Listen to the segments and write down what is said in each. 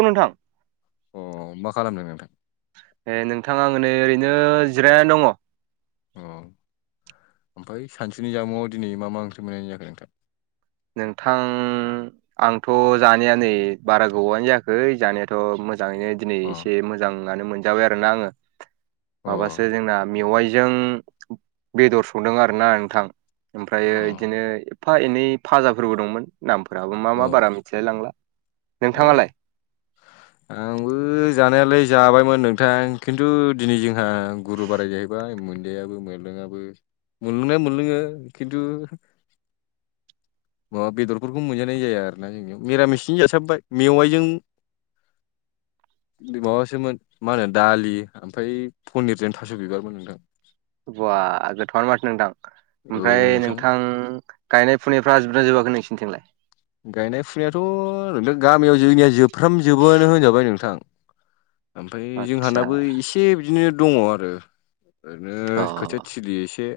औ नोंथां अ मा खालामदों नोंथां? ए नोंथां आं नै ओरैनो जिरायनानै दङ। अ ओमफाय सानसुनि जामुंआव दिनै मा मा ओंख्रि मोननानै जाखो नोंथां? नोंथां। आंथ' जानाया नै बारा गोबावानो जायाखै जानायाथ' मोजाङैनो दिनै अ एसे मोजाङानो मोनजाबाय आरोना आङो अ माबासो जोंना मेवाइजों बेदर संदों आरोना नोंथां ओमफ्रायो अ इदिनो एफा एनैसो फाजाफोरबो दंमोन नामफोराबो मा मा औ बारा मिथिलाय लांला औ नोंथाङालाय [inaudible] आंबो जानायालाय जाबायमोन नोंथां खिन्थु दिनै जोंहा गुरु बाराय जायो। बाय मोन्दायाबो मोनलोङाबो मोनलोंनाया मोनलोङो खिन्थु ओ माबा बेदरफोरखौ मोनजानाय जाया आरो ना जोंनियाव मिरामिसजोंनो जासाबबाय मेवाइजोंओ माबासोमोन मा होनो दालि ओमफाय पनिरजों थास' बिबारमोन नोंथां। बा गोथावानो माथो नोंथां ओमफ्राय नोंथां। गायनाय फुनायफ्रा जोबदोंना जोबाखै नोंसिनिथिंलाय। गायनाय फुनायाथ' नोंथां गामियाव जोंनिया जोबफ्रामजोबोआनो होनजाबाय नोंथां। ओमफाय आदसा जोंहानाबो इसे बिदिनो दङ आरो। ओरैनो अ खोथिया थिलि एसे।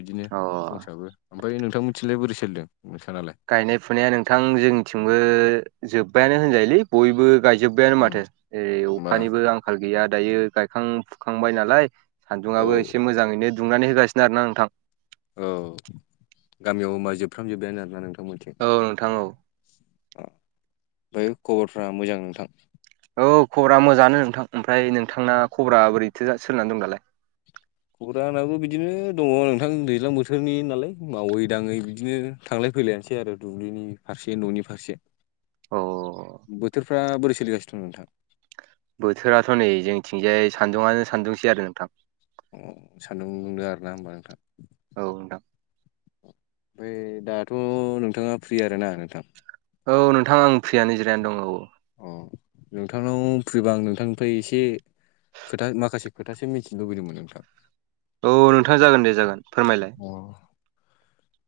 बिदिनो अ दंसाबो ओमफाय नोंथां मोननिथिंलाय बोरै सोलिदों नोंथांनालाय? गायनाय फुनाया नोंथां जोंनिथिंबो जोबबायानो होनजायोलै बयबो गायजोबबायानो उम माथो ओरै होमबा अखानिबो आंखाल गैया दायो गायखां-फुखांबाय नालायो। औ सान्दुङाबो एसे मोजाङैनो दुंनानै होगासिनो आरोना नोंथां। औ गामियाव होमबा जोबफ्राम जोबबायानो आरोना नोंथांमोनिथिं औ। अ ओमफाय खबरफ्रा ना‌ मोजां नोंथां? औ खबरा मोजाङानो नोंथां ओमफ्राय नोंथांना खबरा बोरैथो सोलिनानै दं दालायो? खबरा आंनाबो बिदिनो दङ नोंथां दैज्लां बोथोरनि नालाय मावै दाङै बिदिनो थांलाय फैलायानोसै आरो दुब्लिनि फारसे न'नि फारसे। अ बोथोरफ्रा बोरै सोलिगासिनो दं नोंथां? बोथोराथ' नै जोंनिथिंजाय सान्दुङानो सानदुंसै आरो नोंथांना। अ सान्दुं दुदो आरोना होमबा नोंथां? औ। ओमफाय दाथ' नोंथाङा फ्रि आरोना नोंथां? औ नोंथां आं फ्रियानो जिरायाना दं औ औ। अ नोंथांनाव फ्रिबा आं नोंथांनिफ्राय एसेसो खोथा माखासे खोथासो मिथिनो लुबैदोंमोन नोंथां। औ नोंथा जागोन दे जागोन फोरमायलायो अ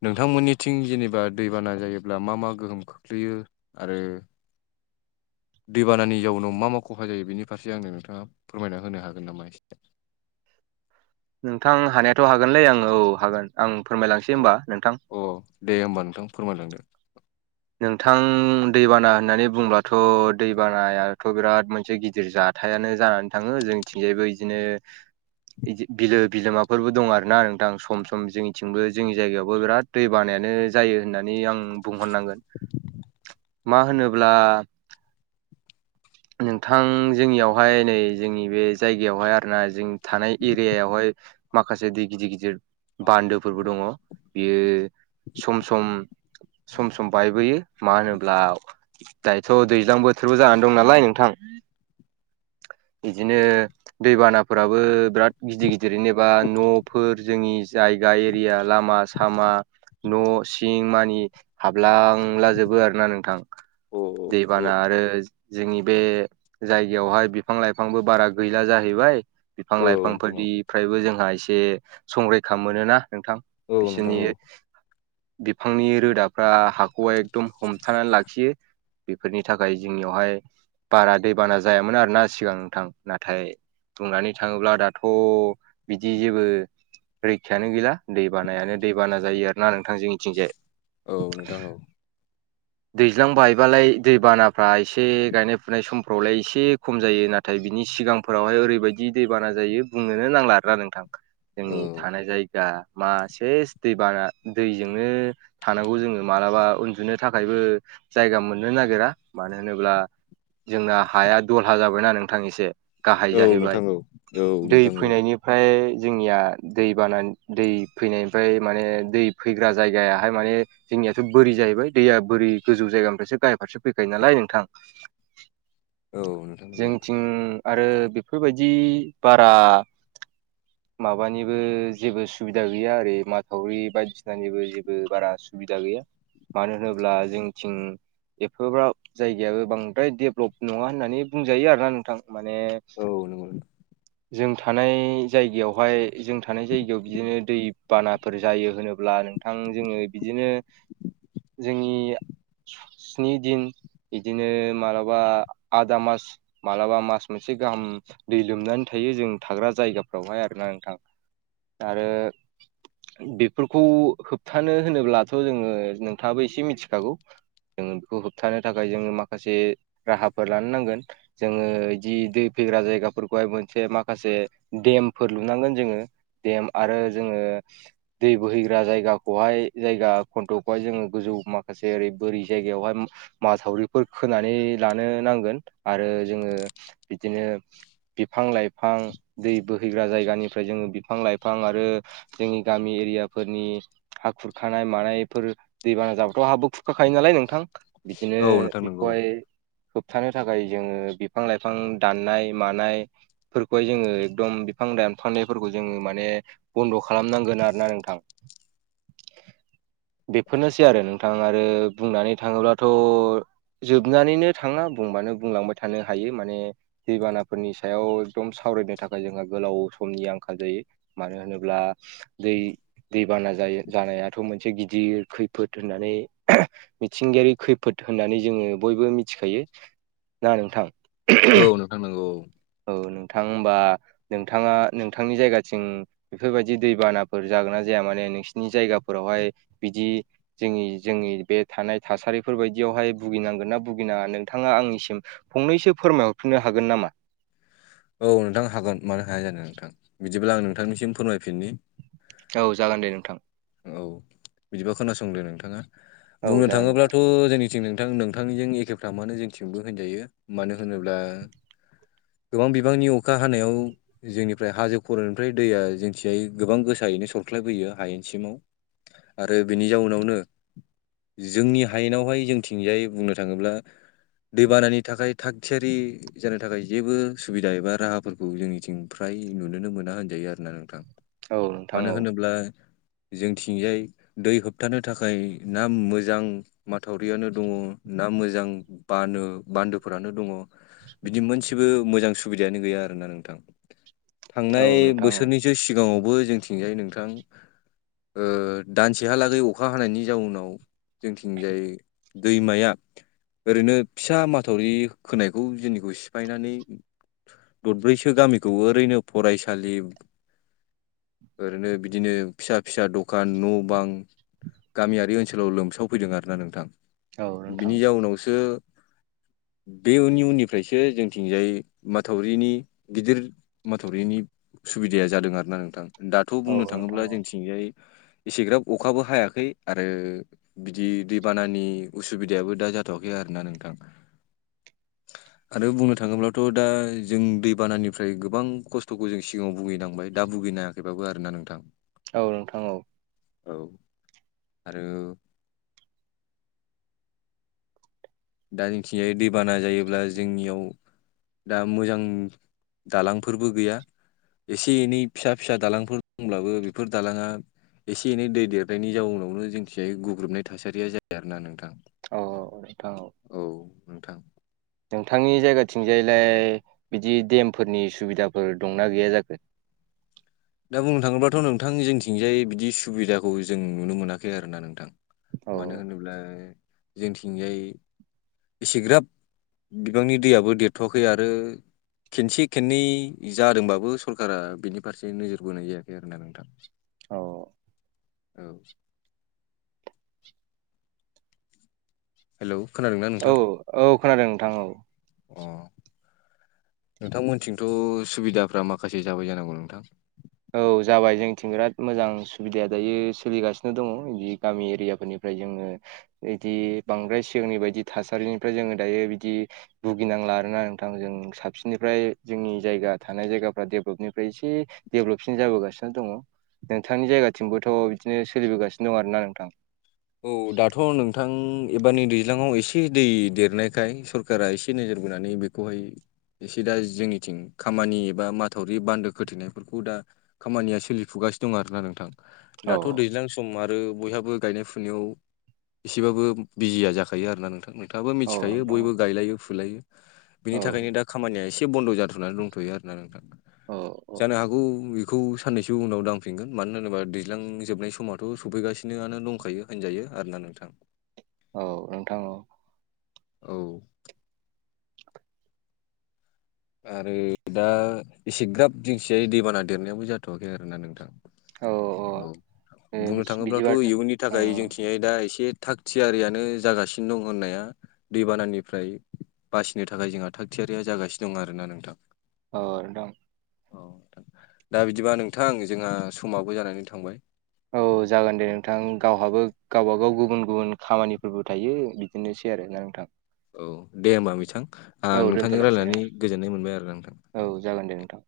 नोंथांमोननिथिं जेनेबा दैबाना जायोब्ला मा मा गोहोम खोख्लैयो आरो दैबानानि जाउनाव मा मा खहा जायो बेनि फारसे आंनो नोंथाङा फोरमायना होनो हागोन नामा एसे नोंथां हानायाथ' हागोनलै आङो औ हागोन आं फोरमायलांसै होमबा नोंथां अ दे होमबा नोंथां फोरमायलांदो नोंथां दैबाना होननानै बुंब्लाथ' दैबानायाथ' बिराद मोनसे गिदिर जा थायानो जानानै थाङो जोंनिथिंजायबो बिदिनो बिदि बिलो बिलोमाफोरबो दं आरोना नोंथां सम सम जोंनिथिंबो जोंनि जायगायावबो बिराद दै बानायानो जायो होननानै आं बुंहरनांगोन मा होनोब्ला नोंथां जोंनियावहाय नै जोंनि बे जायगायावहाय आरोना जों थानाय एरियावहाय माखासे दै गिदिर गिदिर बान्दोफोरबो दङ बियो सम सम सम सम बायबोयो मा होनोब्ला दायोथ' दैज्लां बोथोराव जानानै दं नालाय नोंथां बिदिनो दैबानाफोराबो बिराद गिदिर गिदिरेनेबा न'फोर जोंनि जाय गामि एरिया लामा सामा न' सिं मानि हाबलां थांला जोबो आरोना नोंथां औ औ दैबाना आरो जोंनि बे जायगायावहाय बिफां लाइफांबो बारा गैला जाहैबाय बिफां औ नोंथां औ लाइफांफोरनिफ्रायबो जोंहा एसे संरैखा मोनोना नोंथां औ नोंथां बिसोरनि औ बिफांनि रोदा फ्रा हाखौहाय एकदम हमथानानै लाखियो बेफोरनि थाखाय जोंनियावहाय बारा दैबाना जायामोन आरो ना सिगां नोंथां नाथाय बुंनानै थाङोब्ला दाथ' बिदि जेबो रैखायानो गैला दैबानायानो दैबाना जायो आरोना नोंथां जोंनिथिंजाय औ नोंथां औ दैज्लां बायबालाय दैबानाफ्रा एसे गायनाय फुनाय समफ्रावलाय एसे खम जायो ना थाय बिनि सिगांफोरावहाय ओरैबायदि दैबाना जायो बुंनोनो नांला आरोना नोंथां औ जोंनि थानाय जायगा मा सेस दैबाना दैजोंनो थानांगौ जोङो मालाबा उन्दुनो थाखायबो जायगा मोननो नागिरा मानो होनोब्ला जोंना हाया दलहा जाबायना नोंथां एसे गाहाय औ जाहैबाय नोंथां औ औ दै नोंथां औ फैनायनि ओमफ्राय जोंनिया दै बाना दै फैनायनिफ्राय माने दै फैग्रा जायगाया हाय माने जोंनियाथ' बोरै जाहैबाय दैया बोरै गोजौ जायगानिफ्रायसो गाहाय फारसे फैखायो नालाय नोंथां [inaudible] औ नोंथां नंगौ जोंथिं आरो बेफोरबायदि बारा माबानिबो जेबो सुबिदा गैया आरो माथावरि बायदिसिनानिबो जे बारा सुबिदा गैया मानो होनोब्ला जोंनिथिं एफाग्राब जायगायाबो बांद्राय डेभलप नङा होननानै बुंजायो आरोना नोंथां माने औ नंगौ जों थानाय जायगायावहाय जों थानाय जायगायाव बिदिनो दै बानाफोर जायो होनोब्ला नोंथां जोङो बिदिनो जोंनि स्नि दिन बिदिनो मालाबा आदा मास माब्लाबा मास मोनसे गाहाम दै लोमनानै थायो जों थाग्रा जायगाफ्रावहाय आरोना नोंथां दा आरो बेफोरखौ होब थानो होनोब्लाथ' जोङो नोंथाङाबो एसे मिथिखागौ जों बेखौ होबथानो थाखाय जोङो माखासे राहाफोर लानो नांगोन जोङो जि दै फैग्रा जायगाफोरखौहाय मोनसे माखासे देमफोर लुनांगोन जोङो देम आरो जोङो दै बोहैग्रा जायगा खौहाय जायगा खन्थ'खौहाय जोङो गोजौ माखासे ओरै बोरै जायगायावहाय माथावरिफोर खोनानै लानो नांगोन आरो जोङो बिदिनो बिफां लाइफां दै बोहैग्रा जायगानिफ्राय जोङो बिफां लाइफां आरो जोंनि गामि एरियाफोरनि हा खुरखानाय मानायफोर दैबाना जाब्लाथ' हाबो खुरखाखायो नालाय नोंथां। बिदिनो औ नोंथां नंगौ बेखौहाय होबथानो थाखाय जोङो बिफां लाइफां दाननाय मानाय फोरखौहाय जोङो एकदम बिफां दानफायनायफोरखौ जोङो माने बन्द' खालामनांगोन आरो ना नोंथां। बेफोरनोसै आरो नोंथां आरो बुंनानै थाङोब्लाथ'। जोबनानैनो थाङा बुंबानो बुंलांबाय थानो हायो। माने दैबानाफोरनि सायाव एकदम सावरायनो थाखाय जोंहा गोलाव समनि आंखाल जायो। मानो होनोब्ला दै दैबाना जायो। जानायाथ' मोनसे गिदिर खैफोद होननानै मिथिंगायारि खैफोद होननानै जोङो बयबो मिथिखायो ना नोंथां? औ नोंथां नंगौ औ। औ नोंथां होनबा नोंथाङा नोंथांनि जायगाथिं बेफोरबायदि दैबानाफोर जागोन ना जाया माने नोंसिनि जायगाफोरावहाय बिदि जोंनि जोंनि बे थानाय थासारिफोर बायदियावहाय भुगिनांगोनना भुगिनाङा नोंथाङा आंनिसिम फंनैसो फोरमायहरफिननो हागोन नामा? औ नोंथां हागोन मानो हाया जानो नोंथां बिदिब्ला आं नोंथांनिसिम फोरमायफिननि औ जागोन दे नोंथां। औ बिदिबा खोनासंदो नोंथाङा औ बुंनो जागोन नोंथां थाङोब्लाथ' जोंनि जों नोंथां नोंथांनिजों एखेफ्रामानो जोंथिंबो होनजायो मानो होनोब्ला गोबां बिबांनि अखा हानायाव जोंनिफ्राय हाजो खर'निफ्राय दैया जोंथिंजाय गोबां गोसायैनो सरख्लायबोयो हायेनसिमाव आरो बिनि जाउनावनो जोंनि हायेनावहाय जोंथिंजायै बुंनो थाङोब्ला दैबानानि थाखाय थाग थियारि जानो थाखाय जेबो सुबिदा एबा राहाफोरखौ जोंनिथिं फ्राय नुुनोनो मोना होनजायो आरो ना नोंथां। औ नोंथां मानो औ होनोब्ला जोंथिंजाय दै होबथानो थाखाय ना मोजां माथावरियानो दङ ना मोजां बानो बान्दोफोरानो दङ। बिदि मोनसेबो मोजां सुबिदायानो गैया आरोना नोंथां थांनाय औ नोंथां बोसोरनि सो सिगाङावबो जोंथिंजाय नोंथां ओ दानसेहालागै अखा हानायनि जाउनाव जोंथिंजाय दैमाया ओरैनो फिसा माथावरि खोनायखौ जोंनिखौ सिफायनानै ददब्रैसो गामिखौ ओरैनो फरायसालि ओरैनो बिदिनो फिसा फिसा दखान न' बां गामियारि ओनसोलाव लोमसावफैदों आरो ना नोंथां। औ नोंथां बिनि जाउनावसो बे उननि उननिफ्रायसो जोंथिंजाय माथावरिनि गिदिर माथावरिनि सुबिदाया जादों आरोना नोंथां। दाथ' औ बुंनो नोंथां थाङोब्ला औ जोंथिंजाय एसेग्राब अखाबो हायाखै आरो बिदि दैबानानि उसुबिदायाबो दा जाथ'वाखै आरोना नोंथां। आरो बुंनो थाङोब्ला थ' दा जों दैबानानिफ्राय गोबां खस्थ'खौ जों सिगाङाव भुगिनांबाय दा भुगिना थेबाबो आरोना नोंथां। औ नोंथां औ। औ आरो दा जोंथिंजाय दैबाना जायोब्ला जोंनियाव दा मोजां दालांफोरबो गैया। एसे एनै फिसा फिसा दालांफोर दंब्लाबो बेफोर दालाङा एसे एनै दै देरनायनि जाउनावनो जोंनिथिंजाय गग्रुबनाय थासारिया जायो आरोना नोंथां। औ औ औ नोंथां औ। औ नोंथां नोंथांनि जायगाथिंजायलाय बिदि देमफोरनि सुबिदाफोर दंना गैया जाखो दा बुंनो थाङोबाथ' नोंथां जोंथिंजाय बिदि सुबिदाखौ जों नुनो मोनाखै आरो ना नोंथां औ मानो होनोब्ला जोंथिंजाय एसेग्राब बिबांनि दैयाबो देरथ'वाखै आरो खेनसे खेननै जादोंबाबो सरकारा बेनि फारसे नोजोर बोनाय जायाखै आरोना नोंथां औ औ हेलौ खोनादोंना औ नोंथां औ खोनादों नोंथां औ अ नोंथांमोनथिंथ' सुबिदाफ्रा माखासे जाबाय जानांगौ नोंथां औ जाबाय जोंनिथिं बिराद मोजां सुबिदाया दायो सोलिगासिनो दङ बिदि गामि एरियाफोरनि ओमफ्राय जोङो बिदि बांद्राय सिगांनि बायदि थासारिनिफ्राय जोङो दायो बिदि भुगिनांला आरोना नोंथां जों साबसिननिफ्राय जोंनि जायगा थानाय जायगाफ्रा डेभलपनिफ्राय एसे डेभेलपसिन जाबोगासिनो दङ नोंथांनि जायगाथिंबोथ' बिदिनो सोलिबोगासिनो दं आरो ना नोंथां औ दाथ' नोंथां एबारनि दैज्लाङाव एसे दै देरनायखाय सरकारा एसे नोजोर बोनानै बे बेहाय एसे दा जोंनिथिं खामानि एबा माथावरि बान्दो खोथेनायफोरखौ दा खामानिया सोलिफुगासिनो दं आरोना नोंथां औ दाथ' दैज्लां सम आरो बयहाबो गायनाय फोनाय बिथिंयाव एसेबाबो बिजिया जाखायो आरोना नोंथां नोंथाङाबो औ मिथिखायो नोंथां बयबो गायलायो फुलायो बिनि औ थाखायनो दा खामानिया एसे बन्द' जाथ'नानै दंथ'यो आरोना नोंथां औ औ जानो हागौ आखौ बेखौ साननैसो उनाव दांफिनगोन मानो होनोबा दैज्लां जोबनाय समावथ' सफैगासिनो आनो दंखायो होनजायो आरोना नोंथां औ नोंथां औ औ आरो दा एसे ग्राब दिंसिया दैबाना देरनायाबबो जाथ'वाखै आरोना नोंथां औ औ औ बुंनो थाङोब्लाथ' बिदिबा इयुननि औ थाखाय जोंथिं दा एसे थाग थियारियानो जागासिनो दं होननाया दैबानानिफ्राय बासिनो थाखाय जोंहा थाग थियारिया जागासिनो दं आरोना नोंथां औ नोंथां औ दा बिदिबा नोंथां जोंहा समाबो जानानै थांबाय औ जागोन दे नोंथां गावहाबो गावबागाव गुबुन गुबुन खामानिफोरबो थायो बिदिनोसै आरो ना नोंथां औ दे होमबा बिथां औ नोंथांजों दोनथ'लायसै रायज्लायनानै गोजोननाय मोनबाय आरोा नोंथां औ जागोन दे नोंथां